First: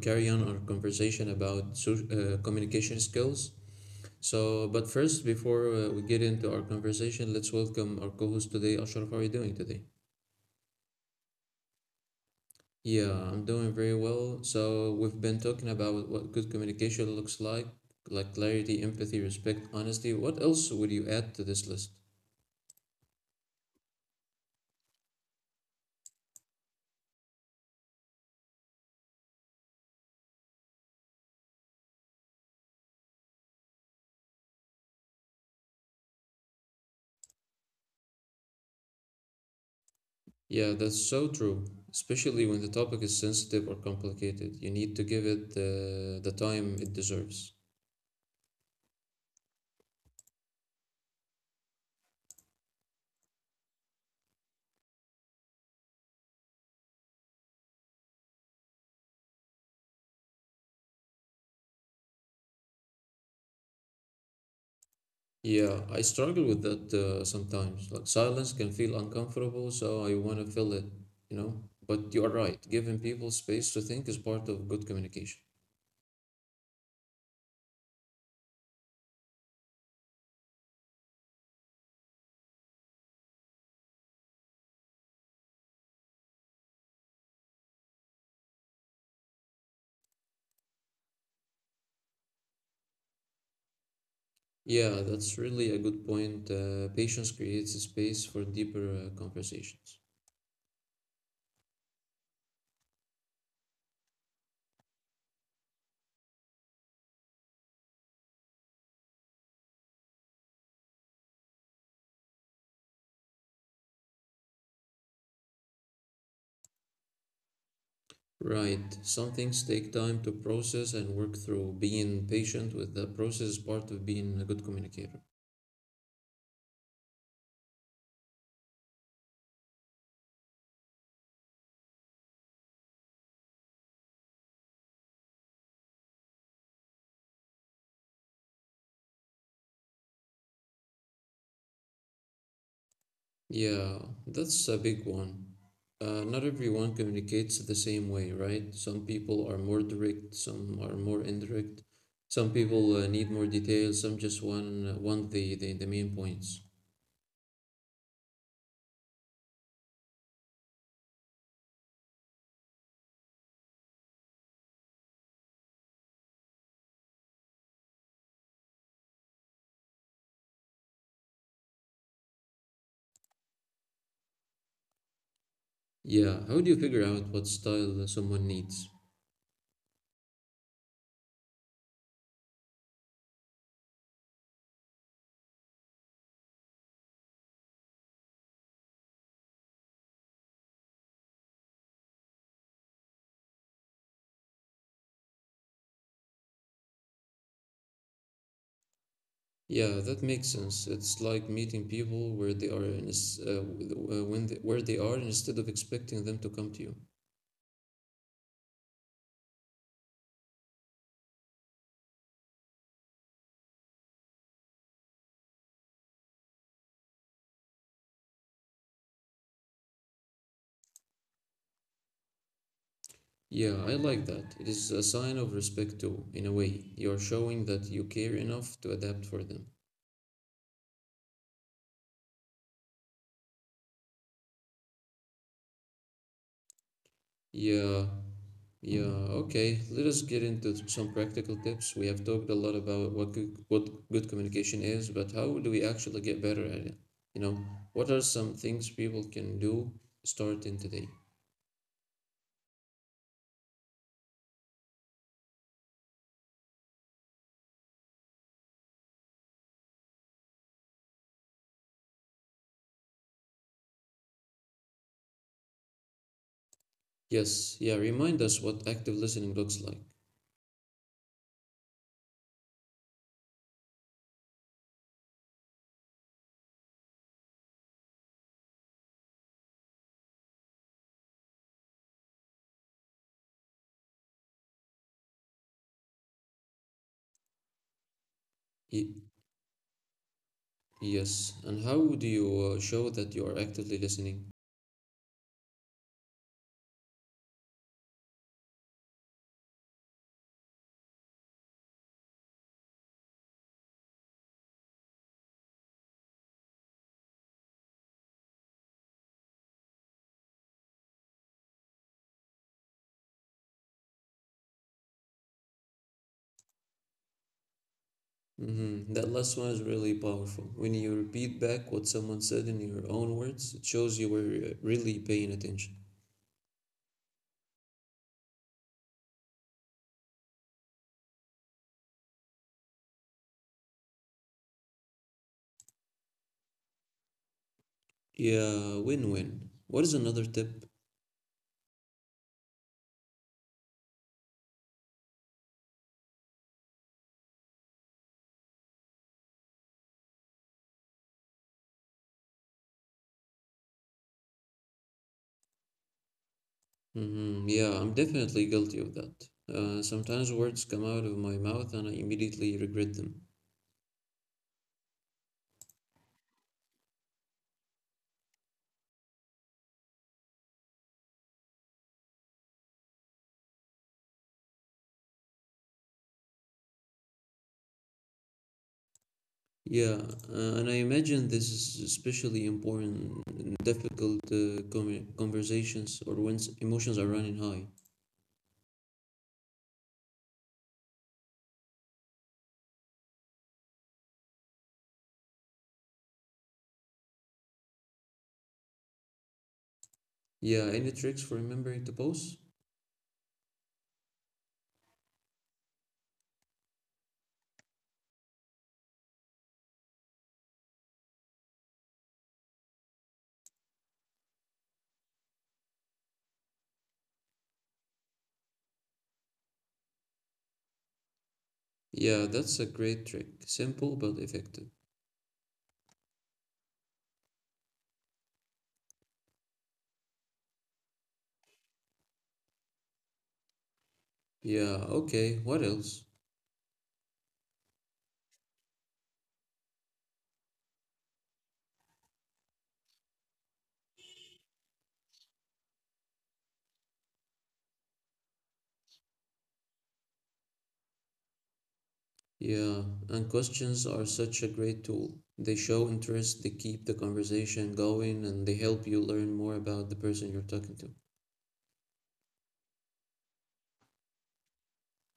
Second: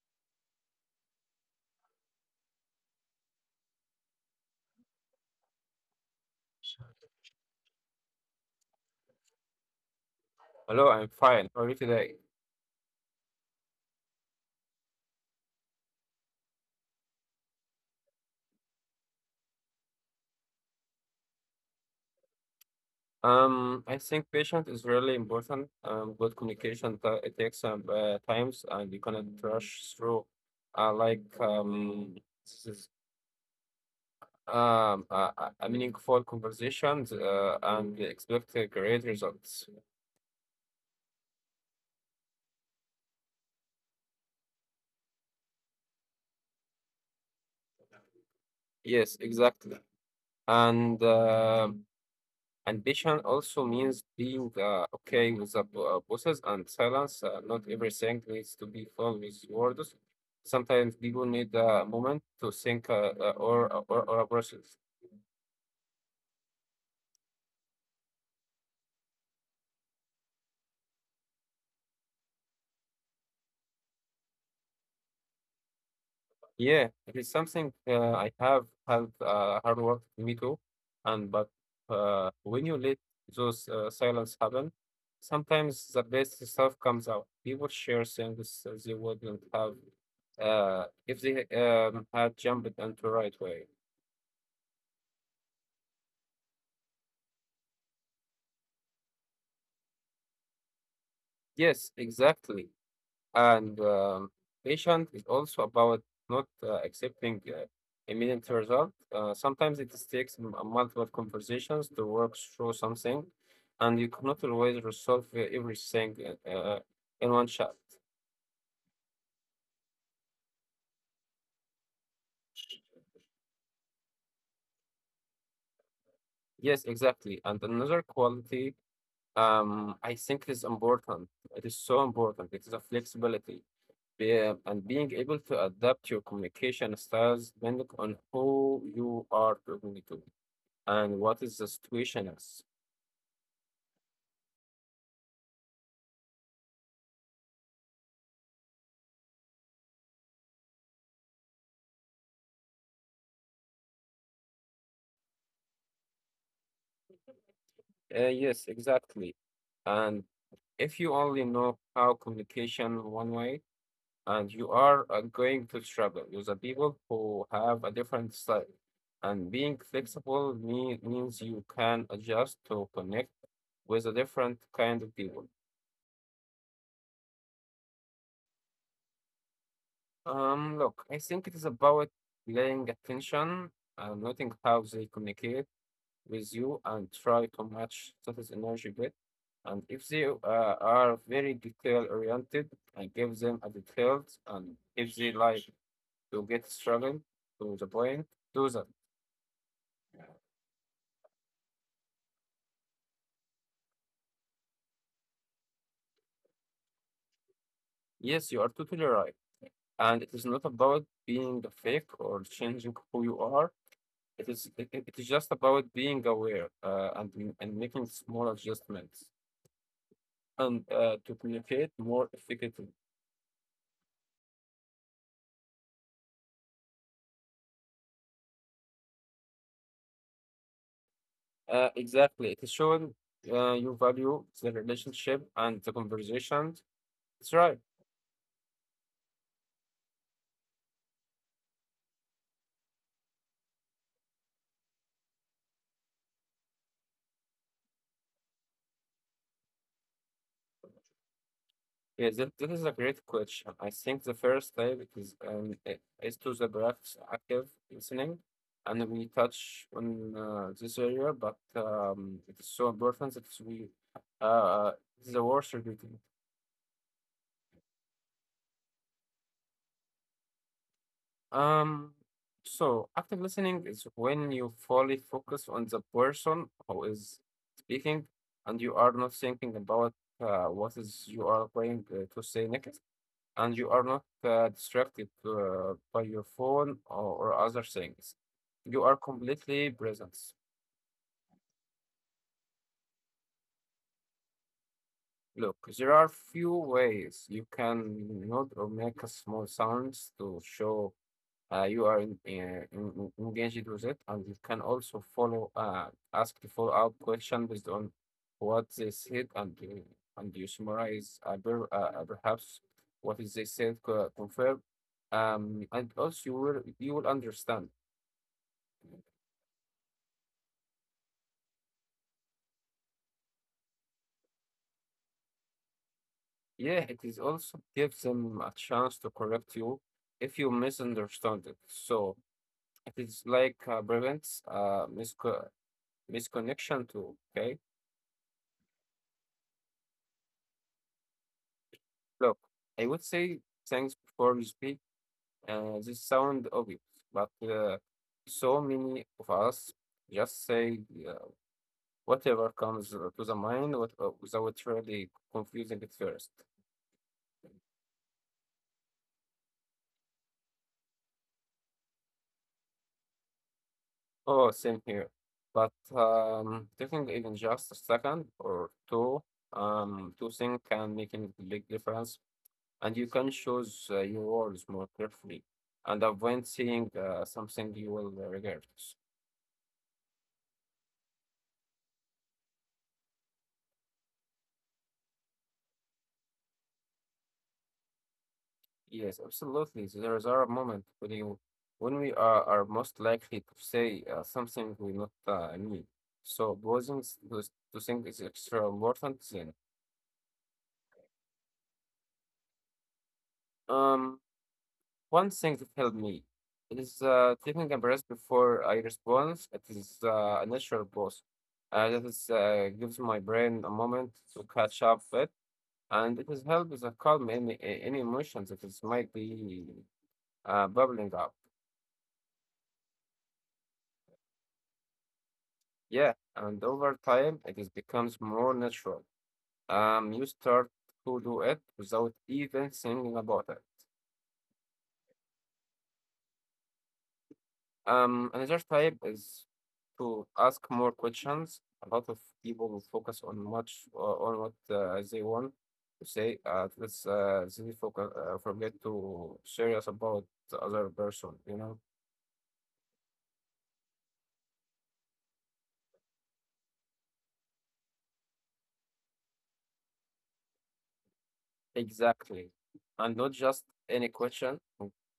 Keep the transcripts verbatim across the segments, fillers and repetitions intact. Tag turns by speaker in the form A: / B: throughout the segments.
A: carry on our conversation about so, uh, communication skills. So, but first, before uh, we get into our conversation, let's welcome our co host today, Ashraf. How are you doing today?
B: Hello, I'm fine. How are you today?
A: Yeah, I'm doing very well. So, we've been talking about what good communication looks like, like clarity, empathy, respect, honesty. What else would you add to this list?
B: Um, I think patience is really important. Um, good communication t- it takes some uh, times, and you cannot rush through. Uh, like um, this is um a, a a meaningful conversations uh, and expect uh, great results.
A: Yeah, that's so true, especially when the topic is sensitive or complicated. You need to give it uh, the time it deserves.
B: Yes, exactly. And uh, Ambition also means being uh, okay with the bo- uh, bosses and silence. Uh, not everything needs to be filled with words. Sometimes people need a moment to think uh, uh, or, or or a process.
A: Yeah, I struggle with that uh, sometimes. Like silence can feel uncomfortable, so I want to fill it, you know? But you are right, giving people space to think is part of good communication.
B: Yeah, it is something uh, I have had uh, hard work me too, and but uh, when you let those uh, silence happen, sometimes the best stuff comes out. People share things they wouldn't have uh, if they um, had jumped into right way.
A: Yeah, that's really a good point. Uh, patience creates a space for deeper uh, conversations.
B: Yes, exactly. And um, Patient is also about not uh, accepting uh, immediate result. Uh, sometimes it takes m- multiple conversations to work through something, and you cannot always resolve uh, everything uh, uh, in one shot.
A: Right. Some things take time to process and work through. Being patient with the process is part of being a good communicator.
B: Yes, exactly. And another quality um, I think is important. It is so important. It is a flexibility. Be uh, and being able to adapt your communication styles depending on who you are talking to. And what is the situation is.
A: Yeah, that's a big one. Uh, not everyone communicates the same way, right? Some people are more direct, some are more indirect. Some people uh, need more details. Some just want, want the, the, the main points.
B: Uh, yes, exactly. And if you only know how communication one way, and you are uh, going to struggle with the people who have a different style. And being flexible mean, means you can adjust to connect with a different kind of people.
A: Yeah, how do you figure out what style someone needs?
B: Um, look, I think it is about paying attention and noting how they communicate with you and try to match status energy bit. And if they uh, are very detail oriented, I give them a detailed. And if they like to get struggle to the point, do that.
A: Yeah, that makes sense. It's like meeting people where they are and it's uh, w- uh, when they, where they are instead of expecting them to come to you.
B: Yes, you are totally right. And it is not about being fake or changing who you are. It is it, it is just about being aware uh, and and making small adjustments and uh, to communicate more effectively.
A: Yeah, I like that. It is a sign of respect too, in a way. You're showing that you care enough to adapt for them.
B: Uh, exactly. It is showing uh, you value the relationship and the conversation. That's right.
A: Yeah, yeah, okay. Let us get into some practical tips. We have talked a lot about what good, what good communication is, but how do we actually get better at it? You know, what are some things people can do starting today?
B: Yeah, that, that is a great question. I think the first step is um, i- is to the practice active listening, and we touch on uh, this area, but um, it is so important that we uh, the worst regretting.
A: Yes, yeah, remind us what active listening looks like.
B: Um, so active listening is when you fully focus on the person who is speaking and you are not thinking about uh, what is you are going uh, to say next and you are not uh, distracted uh, by your phone or, or other things. You are
A: Y-
B: completely present.
A: yes, and how do you uh, show that you are actively listening?
B: Look, there are few ways you can nod or make a small sounds to show uh, you are in, uh, in- engaged with it, and you can also follow uh, ask the follow-up question based on what they said, and you, and you summarize uh, per, uh, uh, perhaps what is they said co- confirm, um, and also you will you will understand.
A: Mm-hmm. That last one is really powerful. When you repeat back what someone said in your own words, it shows you were uh, really paying attention.
B: Yeah, it is also gives them a chance to correct you if you misunderstand it. So it is like uh, prevents uh, misco- misconnection too. Okay,
A: Yeah, win win. What is another tip?
B: look, I would say thanks before you speak. Uh, this sound obvious, but uh, so many of us just say uh, whatever comes uh, to the mind what, uh, without really confusing it first.
A: Mm-hmm. Yeah, I'm definitely guilty of that. Uh, sometimes words come out of my mouth and I immediately regret them.
B: Oh, same here. But um, taking even just a second or two um, to think can make a big difference, and you can choose uh, your words more carefully and avoid saying uh, something you will regret.
A: Yeah, uh, and I imagine this is especially important in difficult uh, com conversations or when s- emotions are running high.
B: Yes, absolutely. So there is a moment when you, when we are, are most likely to say uh, something we not uh, mean. So pausing s- to, s- to think is extra important thing.
A: Yeah, any tricks for remembering to pause?
B: Um, One thing that helped me is uh, taking a breath before I respond. It is uh, a natural pause. Uh, that is uh, gives my brain a moment to catch up with, and it has helped with a calm any any emotions that is might be uh, bubbling up.
A: Yeah, that's a great trick. Simple but effective.
B: Yeah, and over time it is becomes more natural. Um, you start to do it without even thinking about it.
A: Yeah, okay, what else?
B: Um, another type is to ask more questions. A lot of people will focus on what uh, on what uh, they want to say. Uh, let's uh, they focus, uh, forget to serious about the other person. You know.
A: Yeah, and questions are such a great tool. They show interest, they keep the conversation going, and they help you learn more about the person you're talking to.
B: Exactly. And not just any question,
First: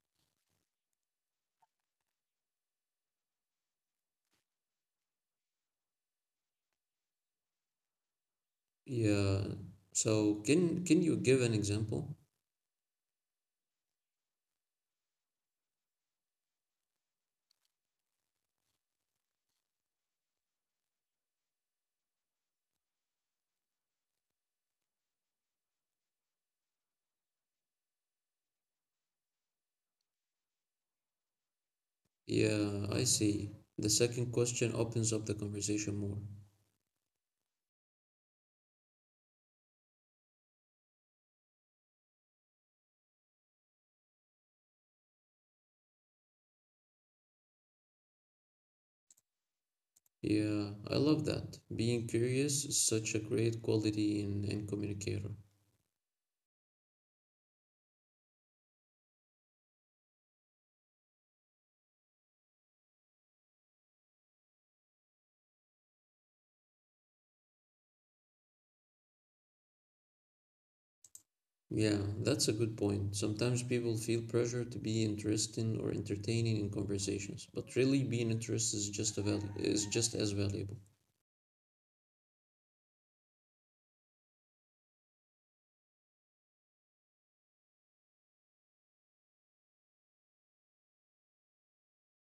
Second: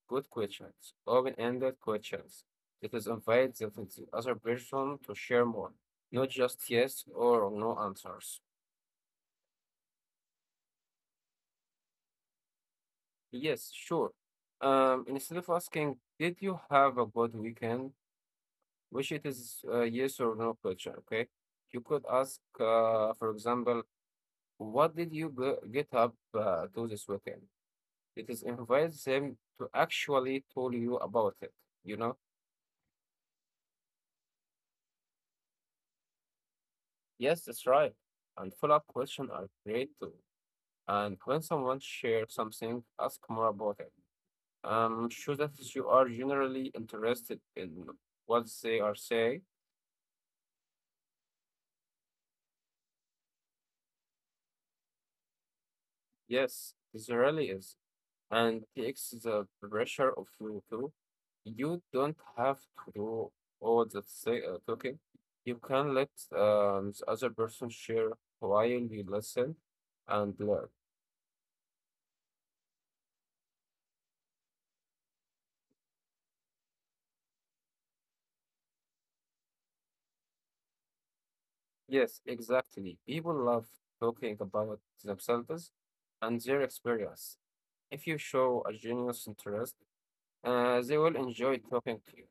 B: good questions, open-ended questions. It is invite the the other person to share more, not just yes or no answers.
A: Yeah, so can can you give an example?
B: Yes, sure. Um, instead of asking, did you have a good weekend? Which it is a yes or no question, okay? You could ask, uh, for example, what did you go- get up uh, to this weekend? It is invite them to actually tell you about it, you know?
A: Yeah, I see. The second question opens up the conversation more.
B: Yes, that's right. And follow-up questions are great too. And when someone shares something, ask more about it. Um, show that you are generally interested in what they are saying.
A: Yeah, I love that. Being curious is such a great quality in in communicator.
B: Yes, this really is. And takes the pressure of you too. You don't have to do all the say, uh, talking. You can let um, the other person share while you listen and learn.
A: Yeah, that's a good point. Sometimes people feel pressure to be interesting or entertaining in conversations, but really being interested is just a value is just as valuable.
B: Yes, exactly. People love talking about themselves and their experience. If you show a genuine interest, uh, they will enjoy talking to you.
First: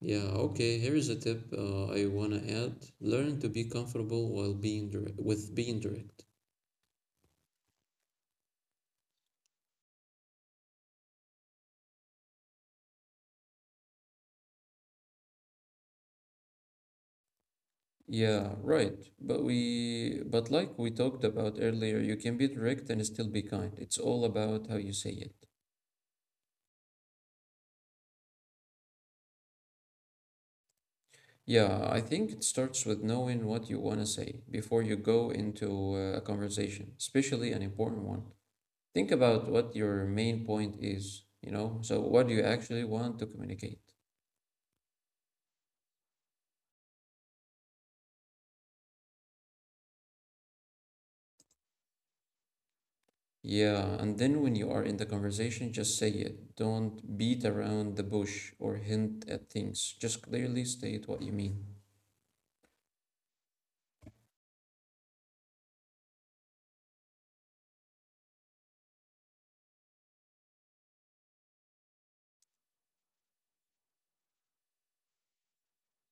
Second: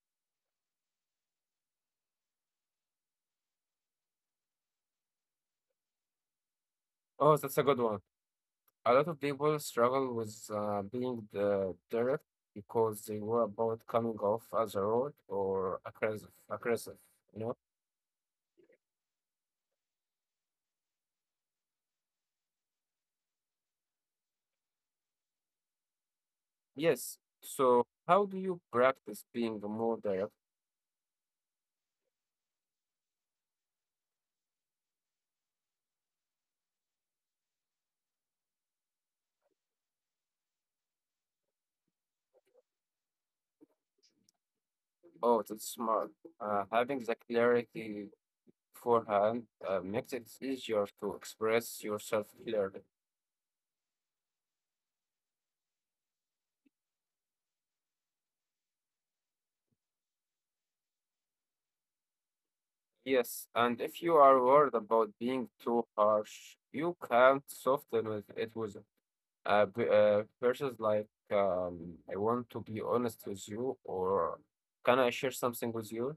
A: Yeah, okay, here is a tip uh, I wanna add. Learn to be comfortable while being direct with being direct.
B: Oh, that's a good one. A lot of people struggle with uh, being the direct because they were about coming off as a rude or aggressive, aggressive, you know?
A: Yeah, right. But we, but like we talked about earlier, you can be direct and still be kind. It's all about how you say it.
B: Yes. So, how do you practice being more direct?
A: Yeah, I think it starts with knowing what you want to say before you go into uh, a conversation, especially an important one. Think about what your main point is, you know? So, what do you actually want to communicate?
B: Oh, that's smart. Uh, having the clarity beforehand uh, makes it easier to express yourself clearly.
A: Yeah, and then when you are in the conversation, just say it. Don't beat around the bush or hint at things. Just clearly state what you mean.
B: Yes, and if you are worried about being too harsh, you can soften with it with uh, b- uh, verses like um, I want to be honest with you, or can I share something with you?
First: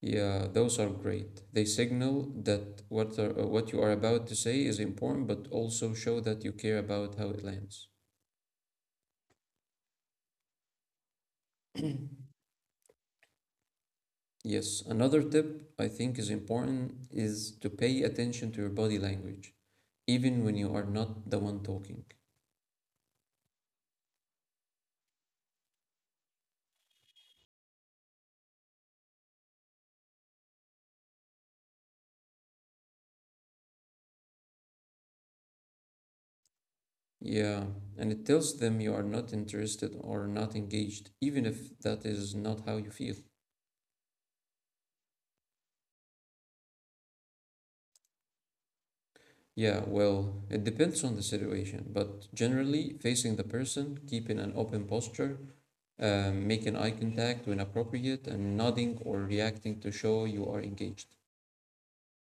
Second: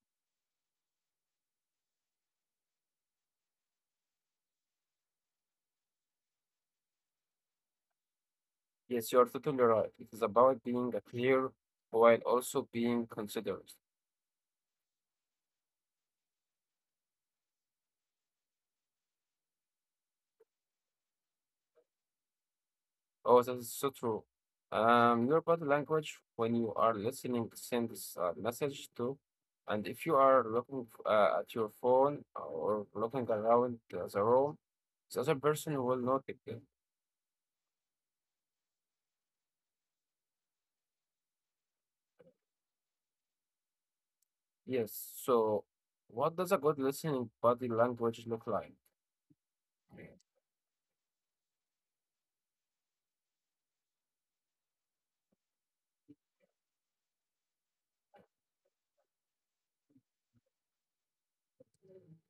A: Yeah, those are great. They signal that what are, uh, what you are about to say is important, but also show that you care about how it lands.
B: Yes, you are totally right. It is about being uh, clear while also being considerate.
A: Yes, another tip I think is important is to pay attention to your body language, even when you are not the one talking.
B: Oh, that is so true. Um, your body language when you are listening sends a message too. And if you are looking f- uh, at your phone or looking around uh, the room, the other person will not pick it.
A: Yeah, and it tells them you are not interested or not engaged, even if that is not how you feel.
B: Yes. So, what does a good listening body language look like?
A: Yeah, well, it depends on the situation, but generally, facing the person, keeping an open posture, Um, making eye contact when appropriate, and nodding or reacting to show you are engaged.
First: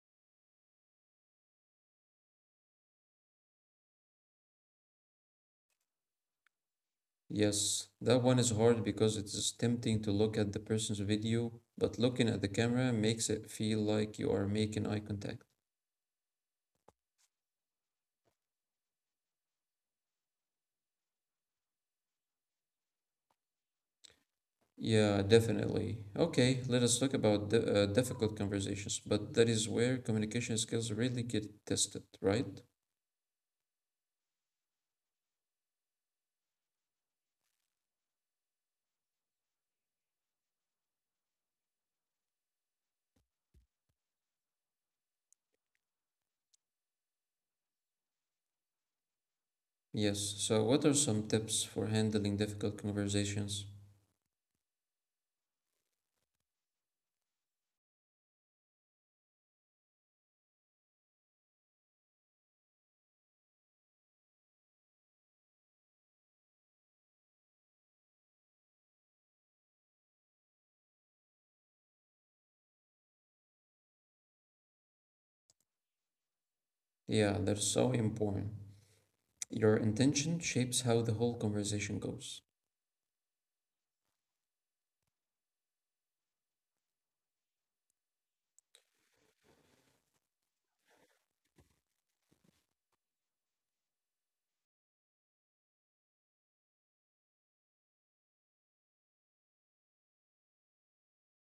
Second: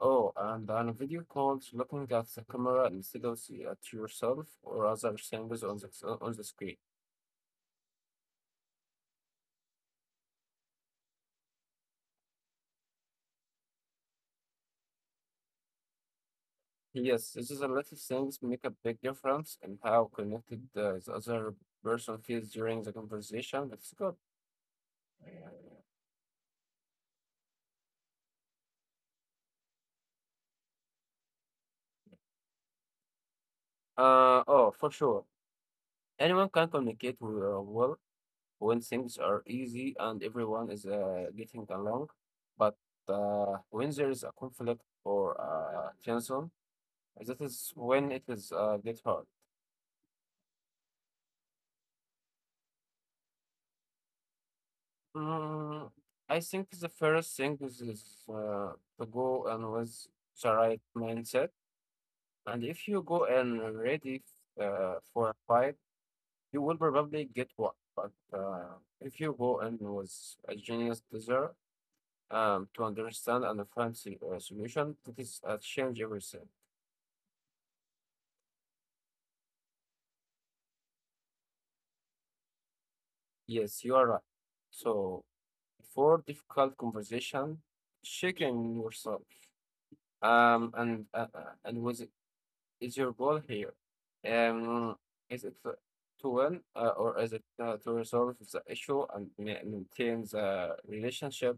B: Oh, and on video calls, looking at the camera instead of see- at yourself or other things on the on the screen.
A: Yes, that one is hard because it is tempting to look at the person's video, but looking at the camera makes it feel like you are making eye contact.
B: Yes, this is a lot of things make a big difference in how connected uh, the other person feels during the conversation. That's good.
A: Yeah, definitely. Okay, let us talk about di uh, difficult conversations, but that is where communication skills really get tested, right?
B: Uh, oh, for sure. Anyone can communicate w- uh, well when things are easy and everyone is uh, getting along. But uh, when there is a conflict or uh, tension, that is when it is uh, get hard.
A: Yes, so what are some tips for handling difficult conversations?
B: Mm, I think the first thing is, is uh, to go and with the right mindset. And if you go and ready f- uh, for a fight, you will probably get one. But uh, if you go and with a genius desire um, to understand and find the uh, solution, it is uh, change everything.
A: Yeah, they're so important. Your intention shapes how the whole conversation goes.
B: Yes, you are right. So for difficult conversation, check yourself um, and uh, uh, and with is your goal here? Um, is it to to win uh, or is it uh, to resolve the issue and ma- maintain the relationship?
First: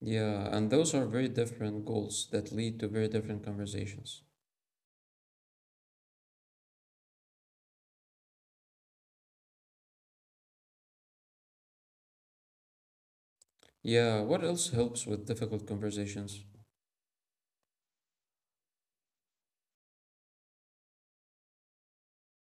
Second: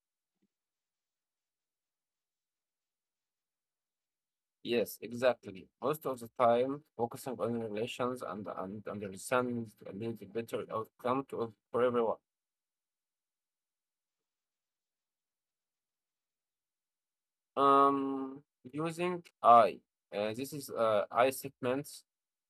A: Yeah, and those are very different goals that lead to very different conversations.
B: Yes, exactly. Most of the time, focusing on relations and, and understanding leads a better outcome to, for everyone.
A: Yeah, what else helps with difficult conversations?
B: Um, Using I. Uh, this is uh, I statement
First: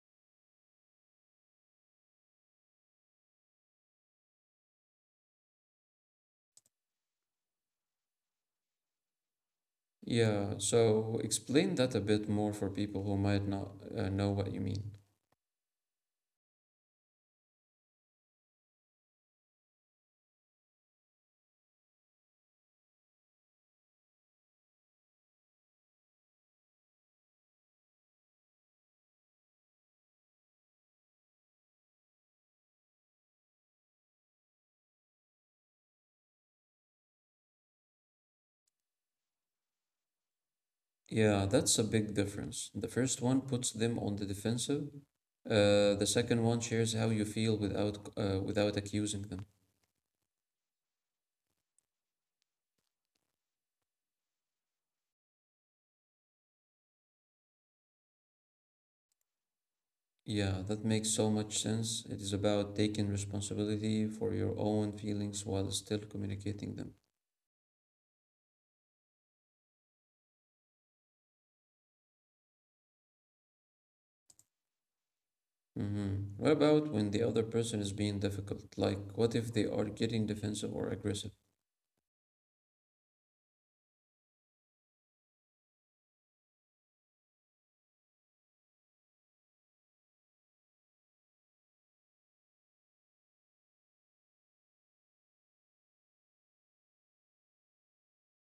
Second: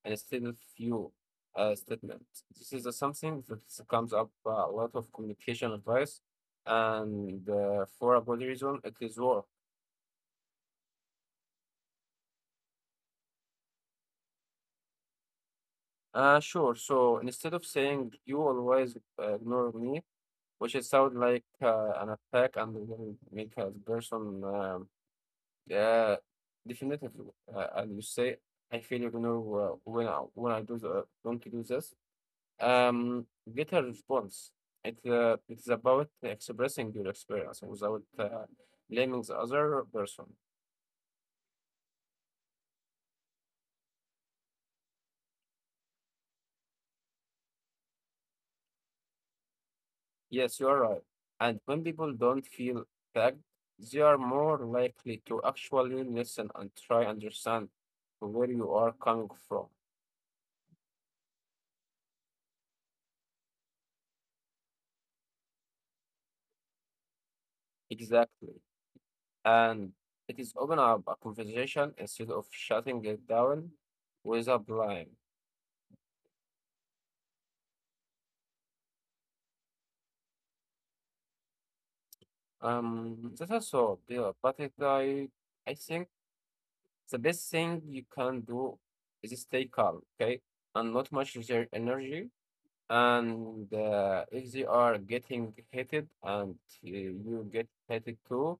B: instead of you uh, statement. This is uh, something that comes up uh, a lot of communication advice, and uh, for a good reason, it is war.
A: Yeah, so explain that a bit more for people who might not uh, know what you mean.
B: Uh, sure. So instead of saying you always uh, ignore me, which it sounds like uh, an attack and will make a person um, uh, definitely, uh, and you say I feel ignore uh, when I when I do the, don't do this. Um, get a response. It, uh, it's about expressing your experience without uh, blaming the other person.
A: Yeah, that's a big difference. The first one puts them on the defensive. Uh, the second one shares how you feel without uh, without accusing them.
B: Yes, you are right. And when people don't feel tagged, they are more likely to actually listen and try understand where you are coming from.
A: Yeah, that makes so much sense. It is about taking responsibility for your own feelings while still communicating them.
B: Exactly. And it is open up a conversation instead of shutting it down with a blame.
A: Hmm. What about when the other person is being difficult? Like, what if they are getting defensive or aggressive?
B: Um, that's also yeah, but it, I, I think. The best thing you can do is stay calm, okay? And not much use your energy. And uh, if they are getting hated and uh, you get hated too,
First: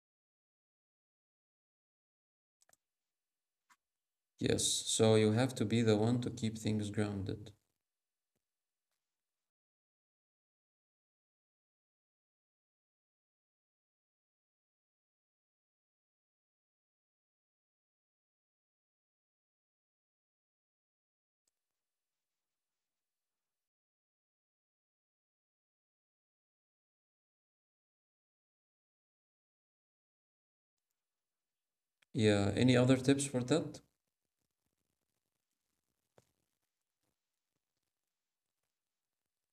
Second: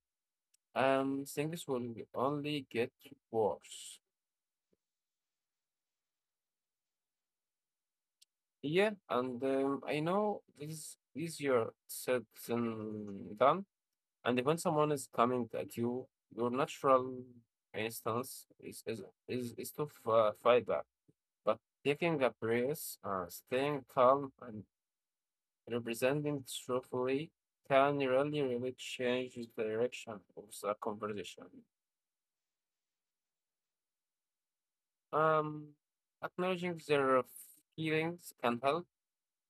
B: um, things will only get worse.
A: Yes, so you have to be the one to keep things grounded.
B: Yeah, and um, I know this is easier said than done. And when someone is coming at you, your natural instance is is is, is to f- uh, fight back. But taking a breath, uh, staying calm, and representing truthfully can really, really change the direction of the conversation.
A: Yeah, any other tips for that?
B: Um, Acknowledging their feelings can help,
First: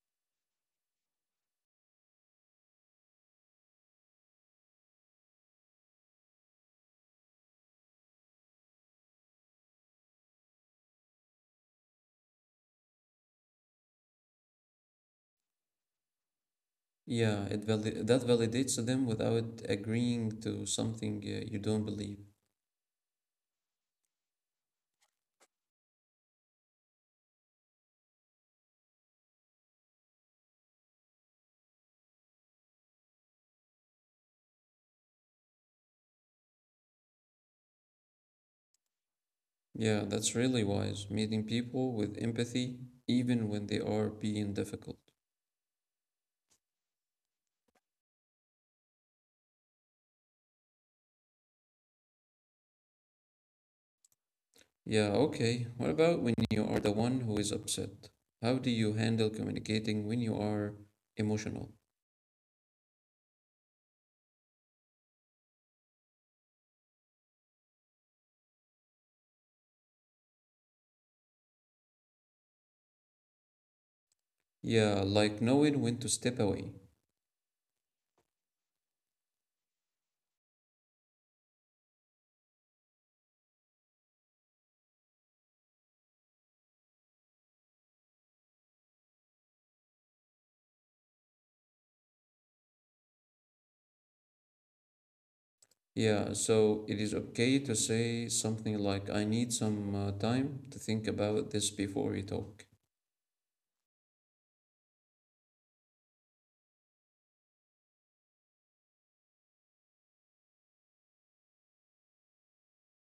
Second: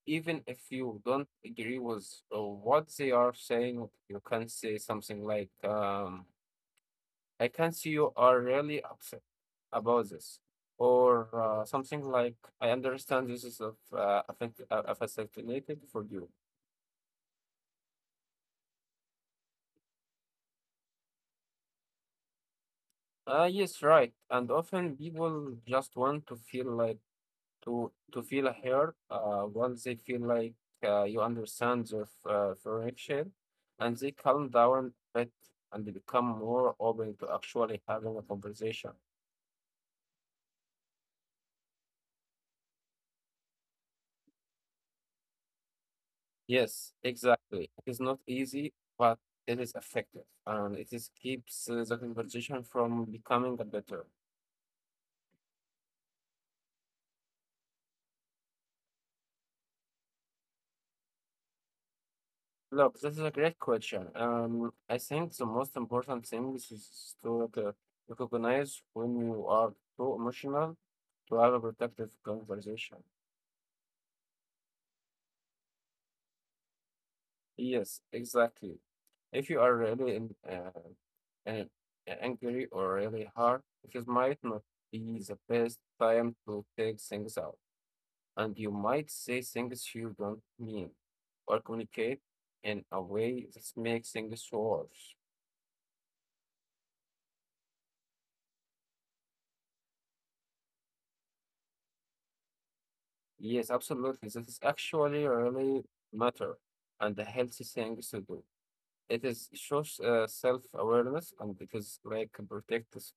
B: even if you don't agree with uh, what they are saying. You can say something like, um, "I can see you are really upset about this." Or uh, something like, I understand this is of uh, affect- uh, affected for you.
A: Yeah, it vali- that validates them without agreeing to something uh, you don't believe.
B: Uh, yes, right. And often people just want to feel like to to feel a heard. Uh, once they feel like uh, you understand their f- uh, friction, and they calm down a bit and they become more open to actually having a conversation.
A: Yeah, that's really wise. Meeting people with empathy, even when they are being difficult.
B: Yes, exactly. It is not easy, but it is effective, and it is keeps uh, the conversation from becoming a better.
A: Yeah, okay. What about when you are the one who is upset? How do you handle communicating when you are emotional?
B: Look, this is a great question. Um, I think the most important thing is is to uh, recognize when you are too emotional to have a productive conversation.
A: Yeah, like knowing when to step away.
B: Yes, exactly. If you are really in, uh, an- angry or really hard, it might not be the best time to take things out, and you might say things you don't mean or communicate in a way that makes things worse.
A: Yeah, so it is okay to say something like, I need some uh, time to think about this before we talk.
B: Yes, absolutely. This is actually really matter and the healthy thing to do. It is shows uh, self-awareness and it is like protects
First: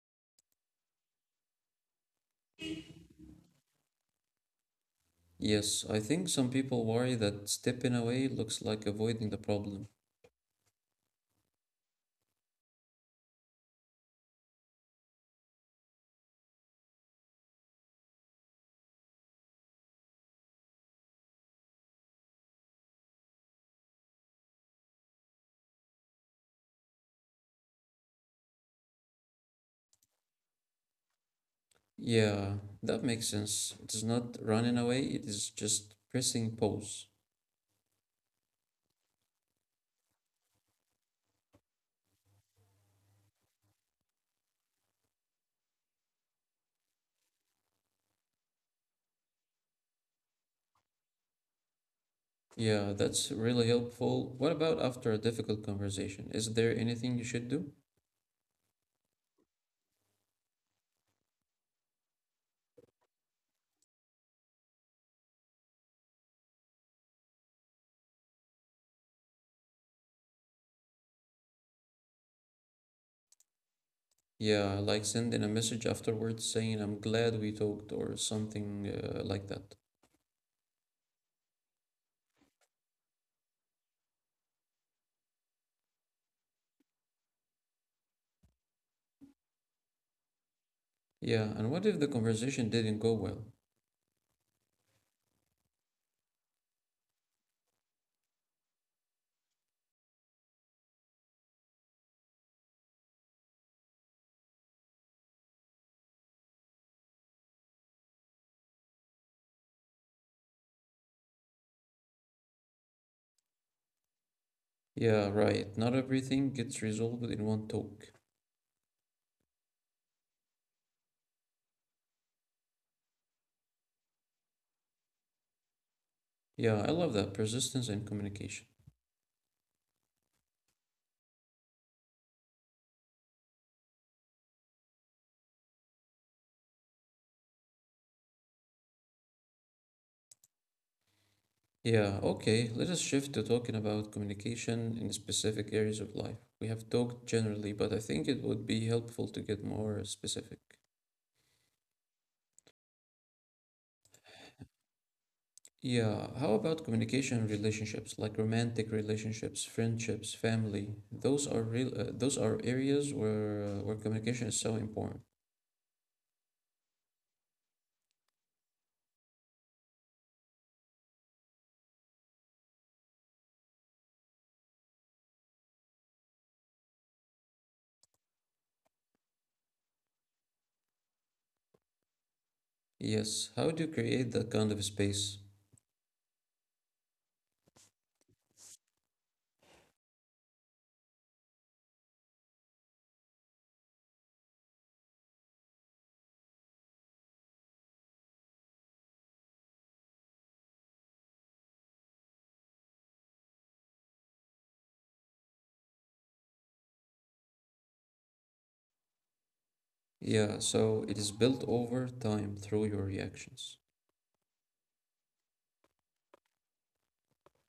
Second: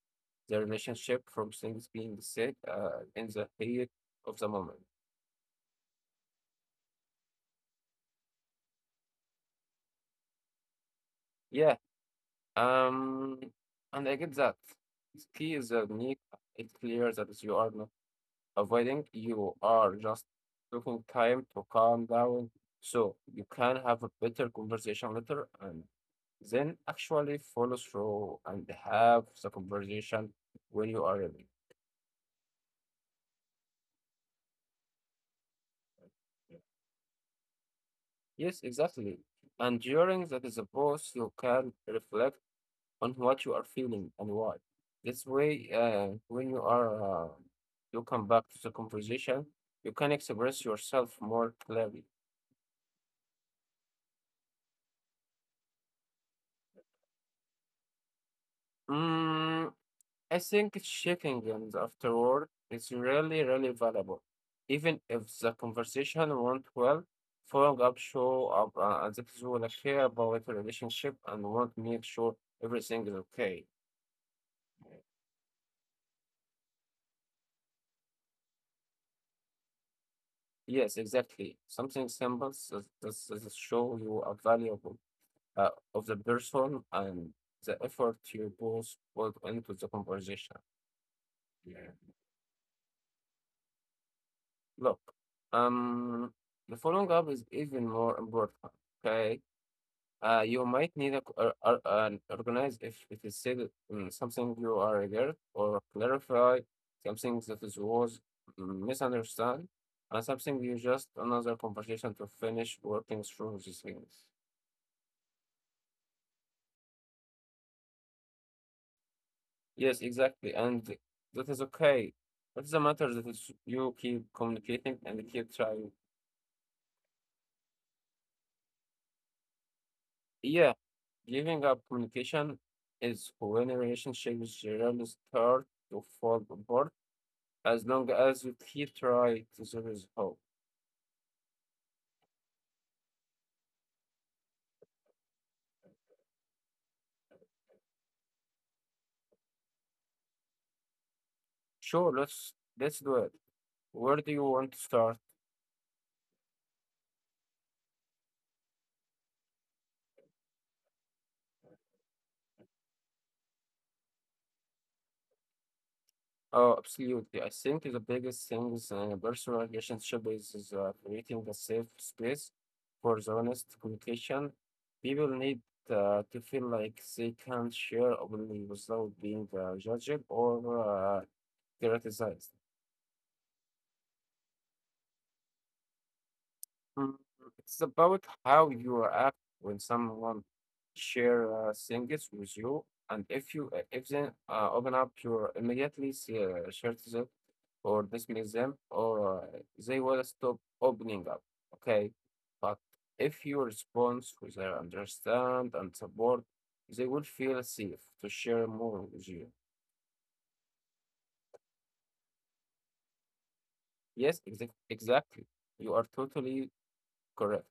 B: the relationship from things being said uh, in the heat of the moment.
A: Yes, I think some people worry that stepping away looks like avoiding the problem.
B: Yeah. Um, and I get that. The key is uh, unique. It's clear that you are not avoiding, you are just taking time to calm down so you can have a better conversation later and then actually follow through and have the conversation when you are ready.
A: Yeah, that makes sense. It is not running away, it is just pressing pause.
B: Yes, exactly. And during that is a pause, you can reflect on what you are feeling and why. This way, uh, when you are, uh, you come back to the conversation, you can express yourself more clearly.
A: Yeah, that's really helpful. What about after a difficult conversation? Is there anything you should do?
B: Mm, I think checking in after work is really, really valuable. Even if the conversation went well, following up show up uh, as if you wanna care about the relationship and want to make sure everything is okay.
A: Yeah, like sending a message afterwards saying, I'm glad we talked, or something uh, like that.
B: Yes, exactly. Something simple that that- that show you a valuable uh, of the person and the effort you both put into the conversation.
A: Yeah, and what if the conversation didn't go well?
B: Look, um, the following up is even more important. Okay. Uh, you might need a, or- or- an organize if it is said mm, something you are aware or clarify something that is was misunderstood and something you just another conversation to finish working through these things.
A: Yeah, right. Not everything gets resolved in one talk.
B: Yes, exactly, and that is okay. What's the matter that is you keep communicating and keep trying.
A: Yeah, I love that. Persistence and communication.
B: Yeah, giving up communication is when relationships generally start to fall apart as long as he tried, there is hope.
A: Yeah, okay. Let us shift to talking about communication in specific areas of life. We have talked generally, but I think it would be helpful to get more specific.
B: Sure, let's let's do it. Where do you want to start?
A: Yeah, how about communication relationships like romantic relationships, friendships, family? Those are real, uh, those are areas where uh, where communication is so important.
B: Oh, absolutely. I think the biggest thing is in a personal relationship is, is uh, creating a safe space for the honest communication. People need uh, to feel like they can share openly without being uh, judged or uh, criticized.
A: Yes, how do you create that kind of space?
B: Mm, it's about how you act when someone share uh, things with you, and if you uh, if they uh, open up, you immediately see, uh, share them or dismiss them, or uh, they will stop opening up. Okay, but if you respond with their understand and support, they will feel safe to share more with you.
A: Yeah, so it is built over time through your reactions.
B: Yes, exac exactly. You are totally correct.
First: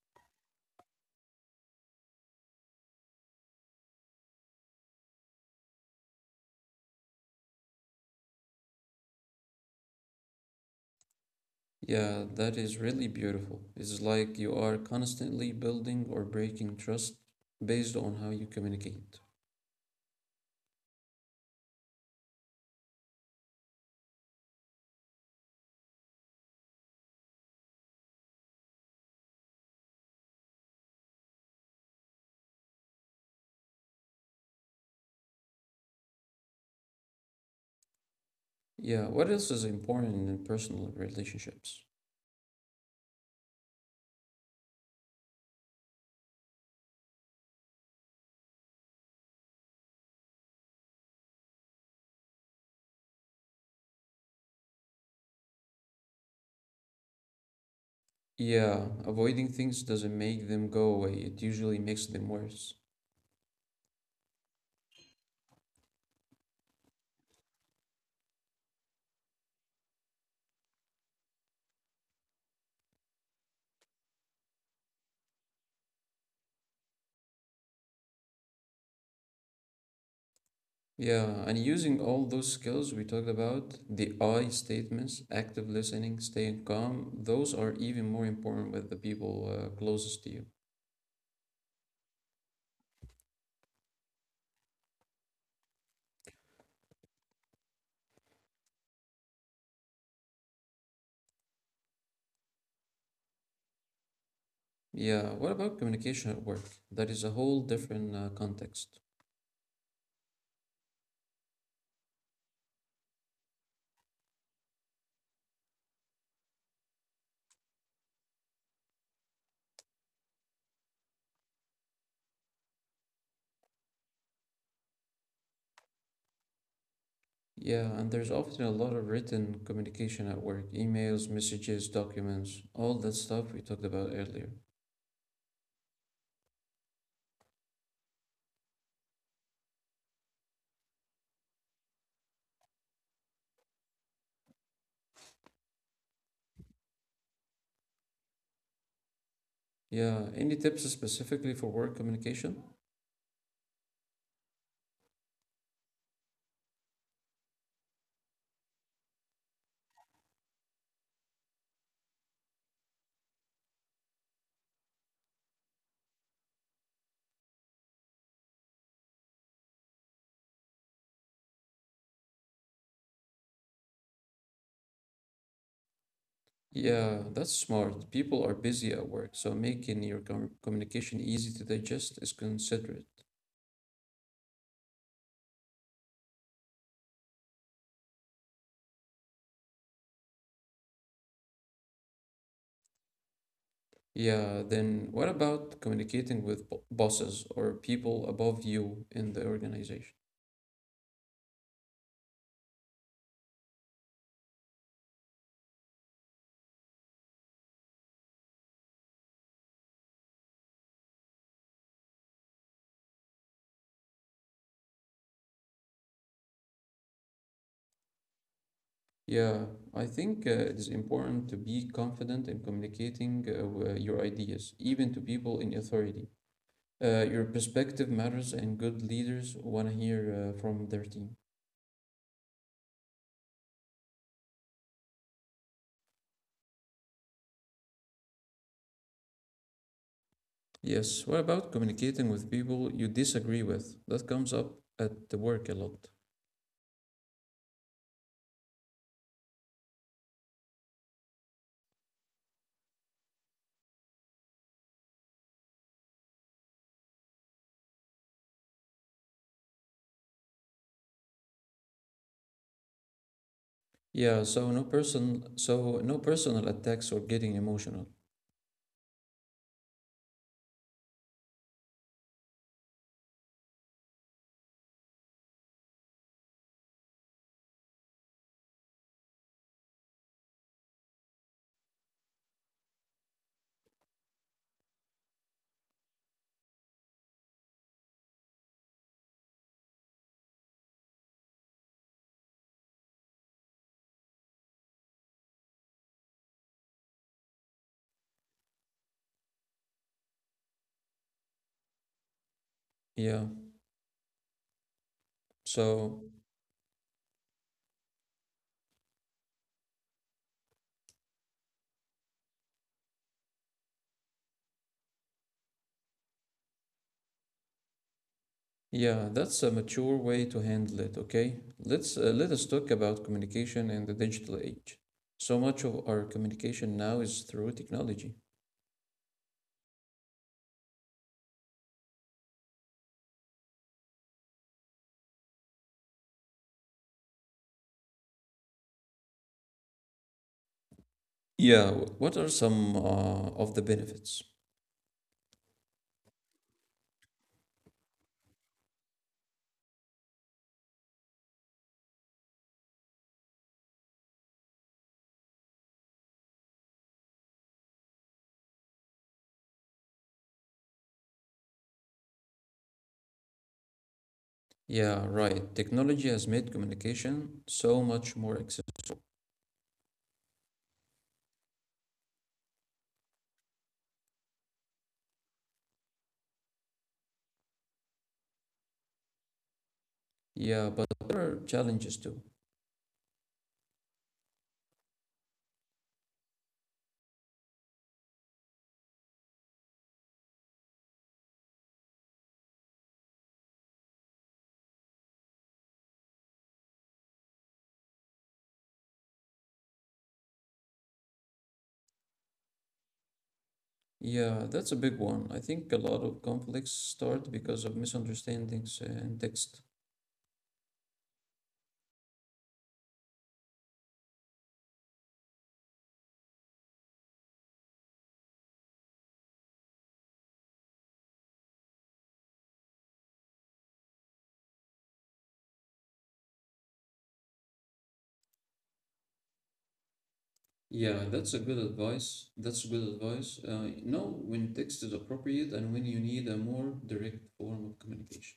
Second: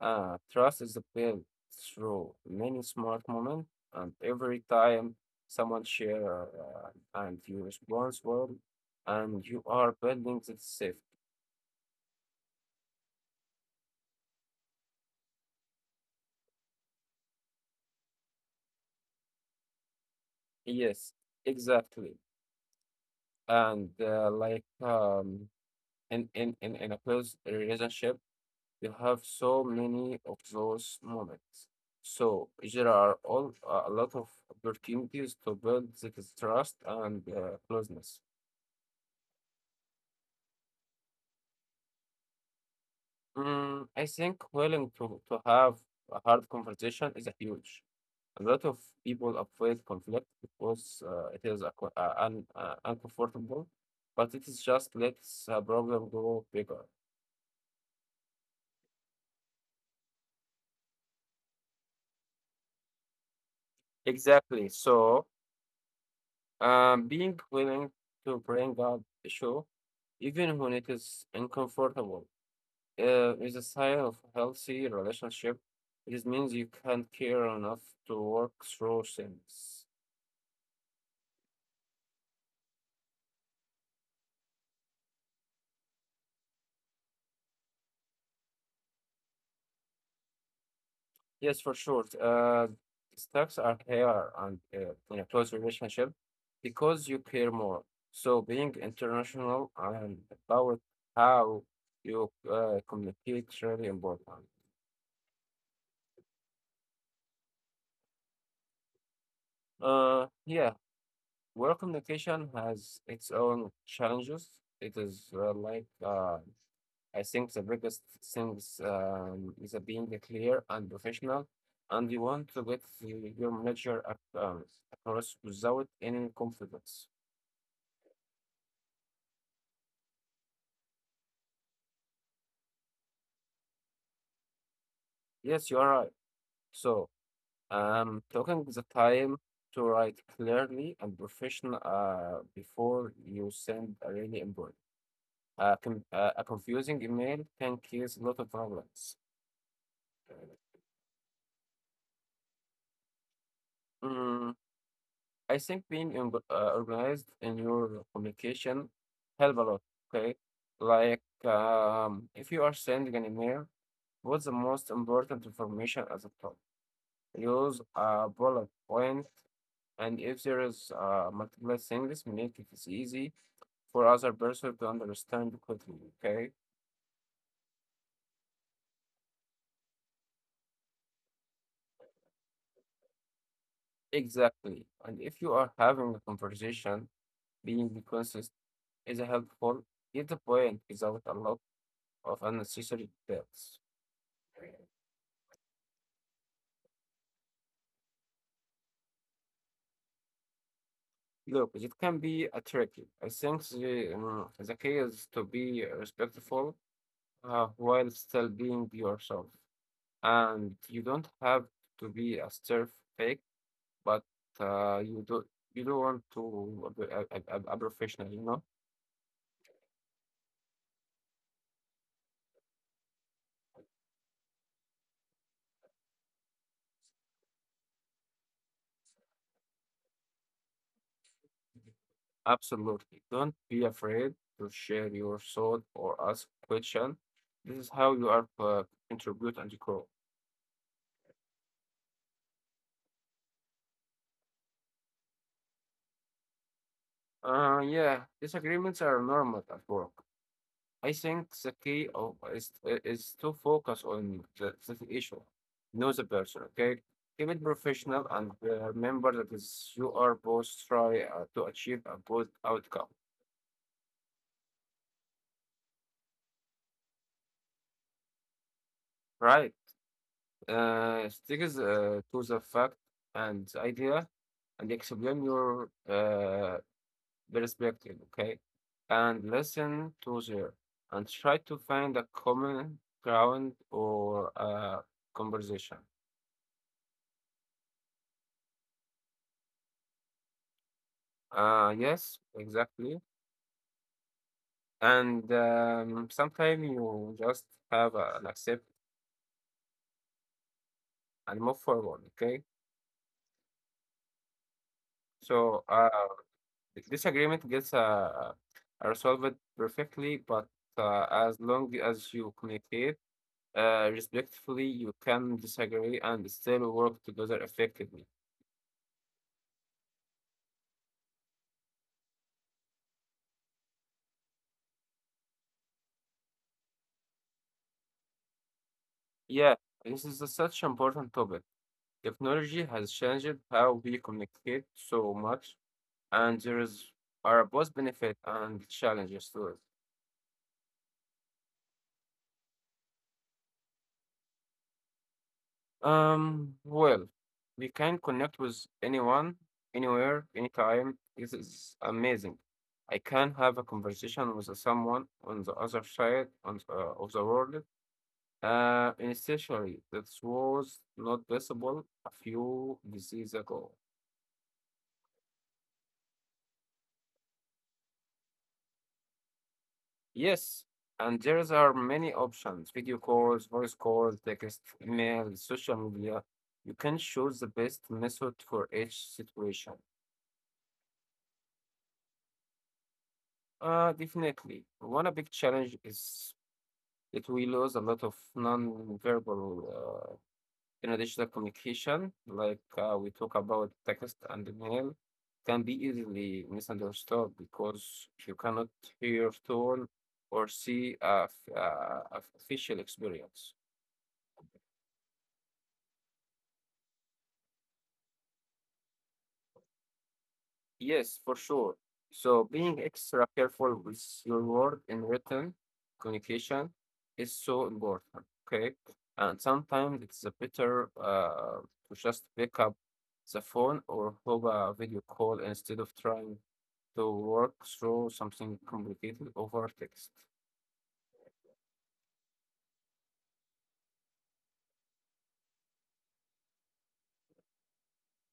B: Ah, trust is built through many smart moments, and every time someone share uh, and you responsible, and you are building the safety.
A: Yeah, that is really beautiful. It's like you are constantly building or breaking trust based on how you communicate.
B: Yes, exactly. And uh, like um, in, in, in, in a close relationship, you have so many of those moments. So there are all a lot of opportunities to build this trust and uh, closeness.
A: Yeah, what else is important in personal relationships?
B: Mm, I think willing to, to have a hard conversation is a huge. A lot of people avoid conflict because uh, it is a, co- uh, un, uh, uncomfortable, but it is just lets a problem grow bigger.
A: Yeah, avoiding things doesn't make them go away, it usually makes them worse.
B: Exactly. So, um, being willing to bring up issue, even when it is uncomfortable, uh, is a sign of healthy relationship. It means you can care enough to work through things.
A: Yeah, and using all those skills we talked about, the I statements, active listening, staying calm, those are even more important with the people uh, closest to you.
B: Yes, for sure. Uh, stocks are here and uh, in a close relationship because you care more. So being international and about how you uh, communicate is really important.
A: Yeah, what about communication at work? That is a whole different uh, context.
B: Uh, yeah, work communication has its own challenges, it is uh, like uh, I think the biggest things um, is uh, being clear and professional, and you want to get the- your manager ac- um, across without any confidence.
A: Yeah, and there's often a lot of written communication at work, emails, messages, documents, all that stuff we talked about earlier.
B: Yes, you are right. So, um, taking the time to write clearly and professional uh, before you send a really important. Uh, con uh, A confusing email can cause a lot of problems.
A: Yeah, any tips specifically for work communication?
B: Mm, I think being in, uh, organized in your communication help a lot. Okay, like um, if you are sending an email, what's the most important information at the top? Use a bullet point. And if there is uh, multiple things, make it is easy for other person to understand quickly, okay?
A: Yeah, that's smart. People are busy at work, so making your com communication easy to digest is considerate.
B: Exactly. And if you are having a conversation, being consistent is helpful. Get the point without a lot of unnecessary details.
A: Yeah, then what about communicating with bo bosses or people above you in the organization?
B: Look, it can be a tricky. I think the, um, the key is to be respectful uh, while still being yourself. And you don't have to be a stir fake, but uh, you don't you don't want to be a, a, a a professional, you know?
A: Yeah, I think uh, it is important to be confident in communicating uh, w- your ideas, even to people in authority. Uh, your perspective matters, and good leaders want to hear uh, from their team.
B: Absolutely. Don't be afraid to share your thought or ask question. This is how you are uh, contribute and grow.
A: Yes. What about communicating with people you disagree with? That comes up at the work a lot.
B: Uh, yeah, disagreements are normal at work. I think the key of is is to focus on the, the issue, know the person. Okay, keep it professional and uh, remember that is you are both try uh, to achieve a good outcome,
A: Yeah, so no person so no personal attacks or getting emotional.
B: right? Uh, sticks uh, to the fact and the idea and explain your uh, perspective, okay? And listen to there and try to find a common ground or a conversation. Uh, yes, exactly. And um, sometimes you just have uh, an accept and move forward, okay?
A: Yeah.
B: So, uh,
A: So
B: the disagreement gets uh, uh, resolved perfectly, but uh, as long as you communicate uh, respectfully, you can disagree and still work together effectively.
A: yeah, that's a mature way to handle it, okay? Let's uh, let us talk about communication in the digital age. So much of our communication now is through technology.
B: Yeah, this is a such important topic. Technology has changed how we communicate so much, and there is are both benefit and challenges to it.
A: Yeah, wh- what are some uh, of the benefits?
B: Um, well, we can connect with anyone, anywhere, anytime. This is amazing. I can have a conversation with someone on the other side on, uh, of the world. Uh, initially, that was not possible a few diseases ago.
A: Yeah, right. Technology has made communication so much more accessible.
B: Yes, and there are many options: video calls, voice calls, text, email, social media. You can choose the best method for each situation.
A: Yeah, but there are challenges too.
B: Uh, definitely. One a big challenge is that we lose a lot of non-verbal, uh, in additional communication, like uh, we talk about text and email, can be easily misunderstood because you cannot hear tone or see a, f- uh, a facial experience.
A: Yeah, that's a big one. I think a lot of conflicts start because of misunderstandings in text.
B: Yes, for sure. So being extra careful with your word in written communication is so important. Okay. And sometimes it's a better uh, to just pick up the phone or have a video call instead of trying to work through something complicated over text.
A: Yeah, that's a good advice. That's good advice. Uh, know when text is appropriate and when you need a more direct form of communication.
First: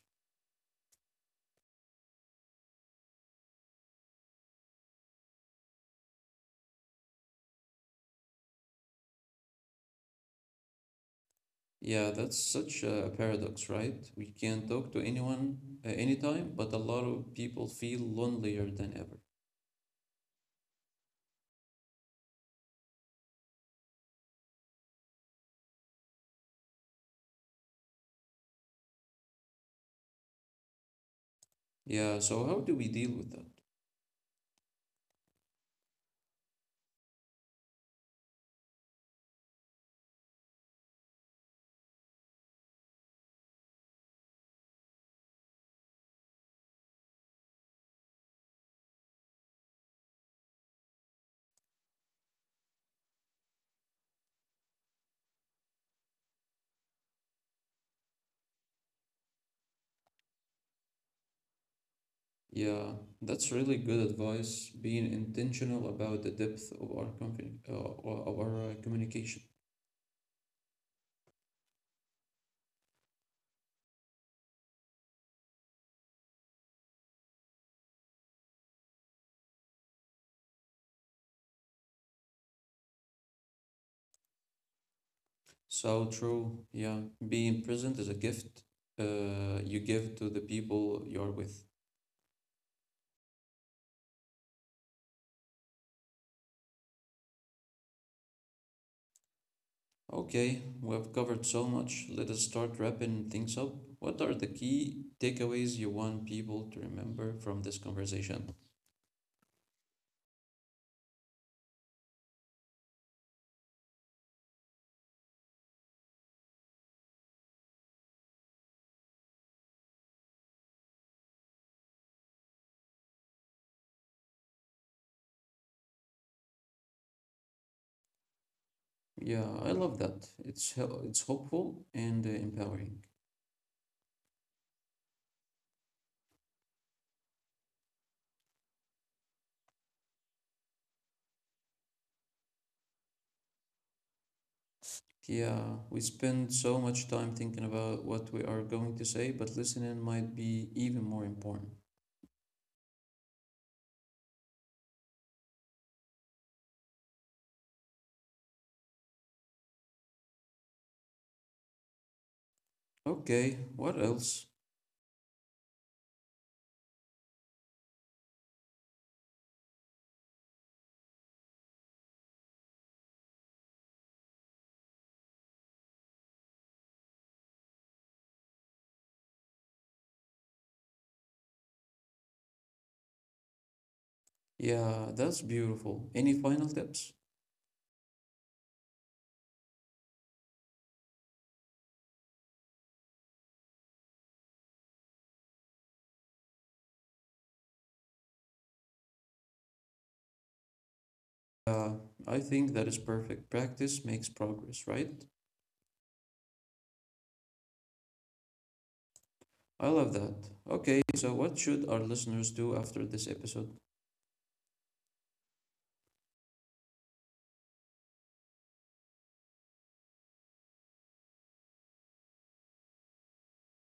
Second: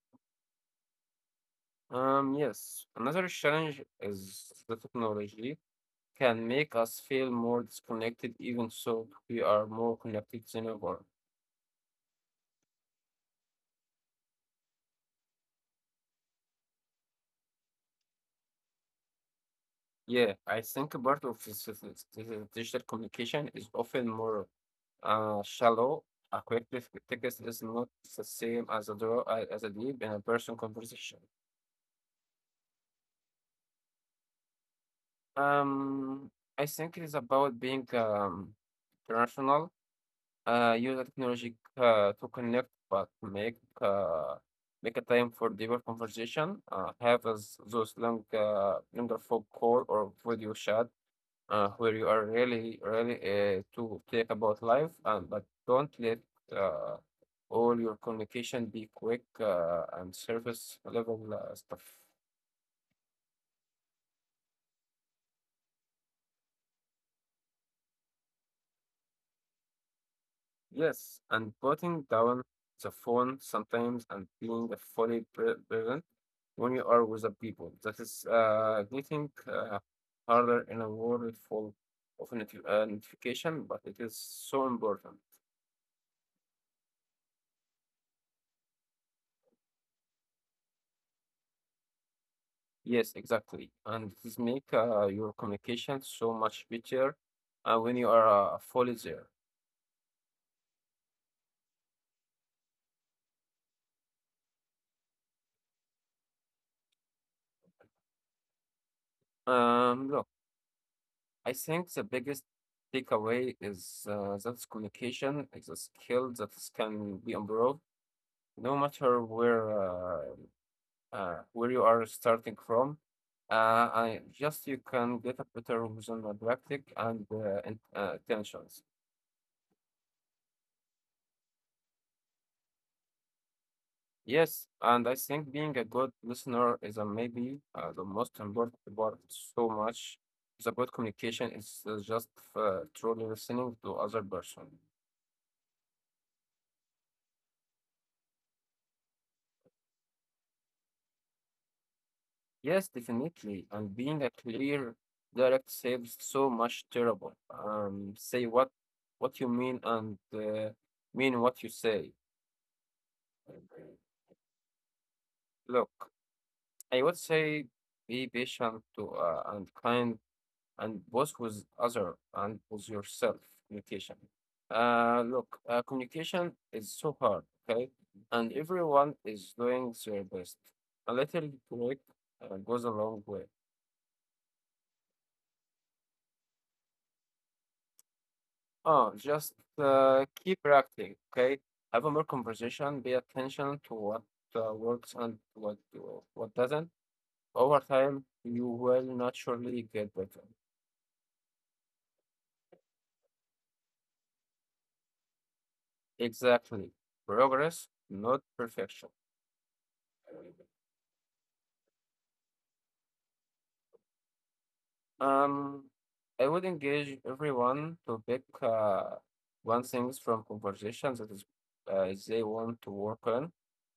B: Um, yes, another challenge is the technology can make us feel more disconnected, even so we are more connected than ever.
A: Yeah, that's such a paradox, right? We can talk to anyone uh, anytime, but a lot of people feel lonelier than ever.
B: Yeah, I think a part of this, this- this- this digital communication is often more uh, shallow. A quick ref- text is not the same as a draw, uh, as a deep and a person conversation.
A: Yeah, so how do we deal with that?
B: Um, I think it is about being um, rational, uh, use the technology uh, to connect, but make uh, make a time for deeper conversation. Uh, have as those long, uh, longer phone call or video chat uh, where you are really, really uh, to think about life, and but don't let uh, all your communication be quick uh, and surface level uh, stuff.
A: Yeah, that's really good advice. Being intentional about the depth of our confi- uh, of our uh, communication.
B: Yes, and putting down the phone sometimes and being fully pre- present when you are with the people. That is uh, getting uh, harder in a world full of notif- uh, notification, but it is so important.
A: So true. Yeah, being present is a gift uh, you give to the people you're with.
B: Yes, exactly. And this make uh, your communication so much better uh, when you are uh, fully there.
A: Okay, we have covered so much. Let us start wrapping things up. What are the key takeaways you want people to remember from this conversation?
B: Um, look, I think the biggest takeaway is uh, that communication is a skill that is- can be improved no matter where uh, uh, where you are starting from. Uh, I just you can get a better result on practice and uh, in- uh, intentions.
A: Yeah, I love that. It's hel- it's hopeful and uh, empowering.
B: Yes, and I think being a good listener is a maybe uh, the most important part. So much the good communication is uh, just uh, truly listening to other person.
A: Yeah, we spend so much time thinking about what we are going to say, but listening might be even more important.
B: Yes, definitely, and being a clear, direct saves so much terrible. Um, say what what you mean and uh, mean what you say.
A: Okay, what else?
B: Look, I would say be patient to uh, and kind and both with other and with yourself communication. Uh, look, uh, communication is so hard, okay? And everyone is doing their best. A little break uh, goes a long way.
A: Yeah, that's beautiful. Any final tips?
B: Oh, just uh, keep reacting, okay? Have a more conversation, pay attention to what uh, works and what what doesn't. Over time, you will naturally get better.
A: Yeah, I think that is perfect. Practice makes progress, right?
B: Exactly. Progress, not perfection.
A: I love that. Okay, so what should our listeners do after this episode?
B: Um, I would engage everyone to pick uh, one things from conversations that is uh, they want to work on.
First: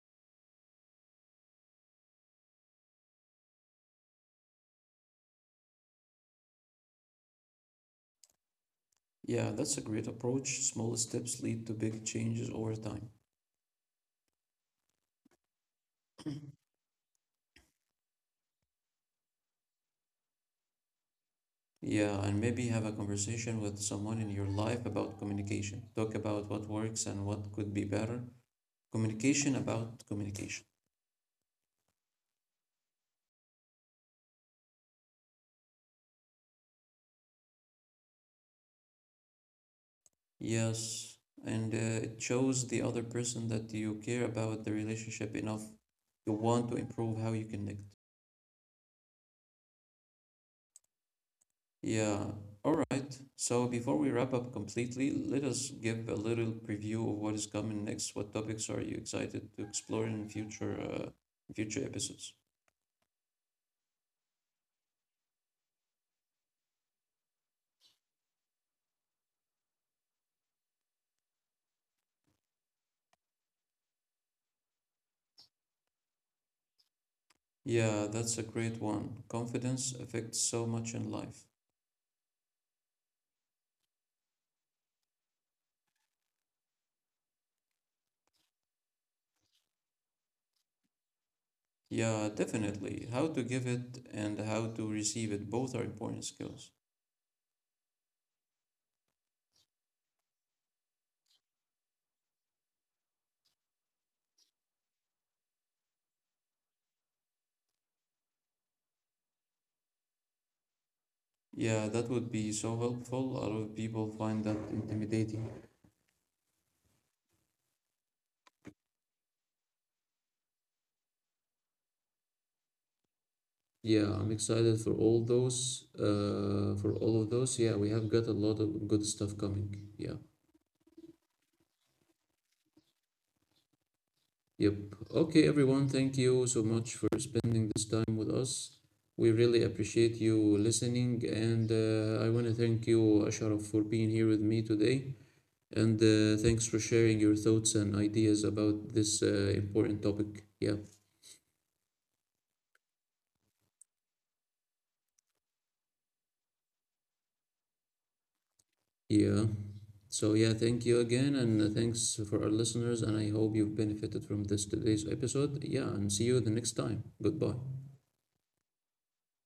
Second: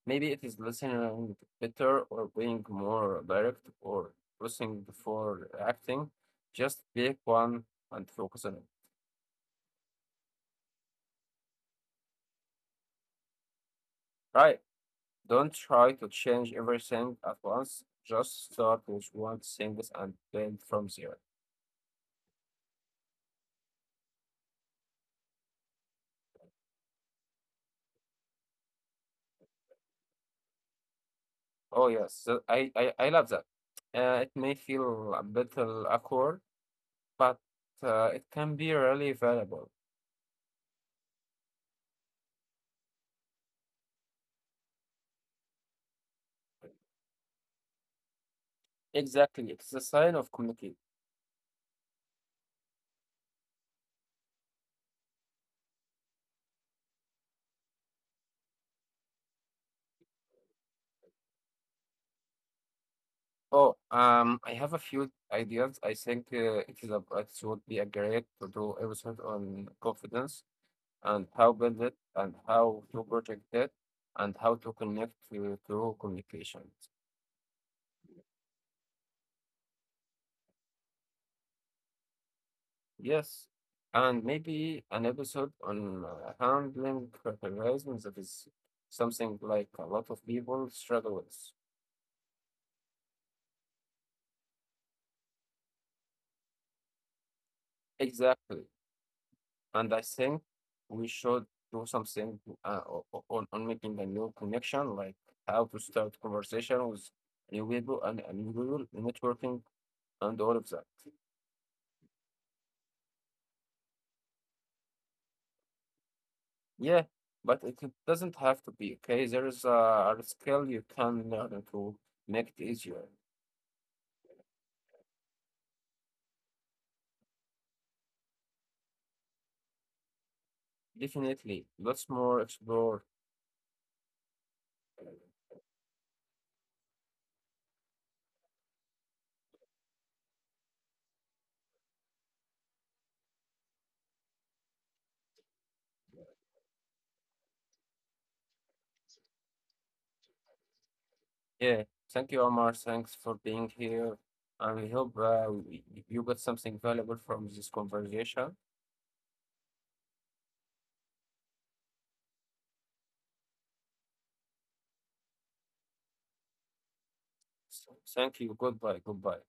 B: Maybe it is listening better or being more direct or listening before acting. Just pick one and focus on it.
A: Yeah, that's a great approach. Small steps lead to big changes over time.
B: Right. Don't try to change everything at once. Just start with one things and then from zero.
A: Yeah, and maybe have a conversation with someone in your life about communication. Talk about what works and what could be better. Communication about communication.
B: Oh yes, so I, I I love that. Uh, it may feel a little awkward but uh, it can be really valuable.
A: Yes, and uh, it shows the other person that you care about the relationship enough to want to improve how you connect.
B: Exactly, it's a sign of community.
A: Yeah, all right. So before we wrap up completely, let us give a little preview of what is coming next. What topics are you excited to explore in future uh, future episodes?
B: Oh, um, I have a few ideas. I think uh, it is a, it would be a great to do episode on confidence and how build it and how to protect it and how to connect to through communications.
A: Yeah, that's a great one. Confidence affects so much in life.
B: Yes, and maybe an episode on uh, handling criticism that is something like a lot of people struggle with.
A: Yeah, definitely. How to give it and how to receive it both are important skills.
B: Exactly. And I think we should do something uh, o- o- on, on making a new connection, like how to start conversation with new people and, and new people, networking and all of that.
A: Yeah, that would be so helpful. A lot of people find that intimidating.
B: Yeah, but it it doesn't have to be, okay? There is a, a skill you can learn to make it easier.
A: Yeah, I'm excited for all those, uh, for all of those. Yeah, we have got a lot of good stuff coming. Yeah.
B: Definitely, lots more explore.
A: Yep. Okay, everyone, thank you so much for spending this time with us. We really appreciate you listening, and uh, I want to thank you, Ashraf, for being here with me today. And uh, thanks for sharing your thoughts and ideas about this uh, important topic. Yeah,
B: Yeah, thank you, Omar. Thanks for being here. And we hope uh, y- y- you got something valuable from this conversation.
A: yeah. So, yeah, thank you again, and uh, thanks for our listeners. And I hope you've benefited from this today's episode. Yeah, and see you the next time. Goodbye.
B: So, thank you. Goodbye. Goodbye.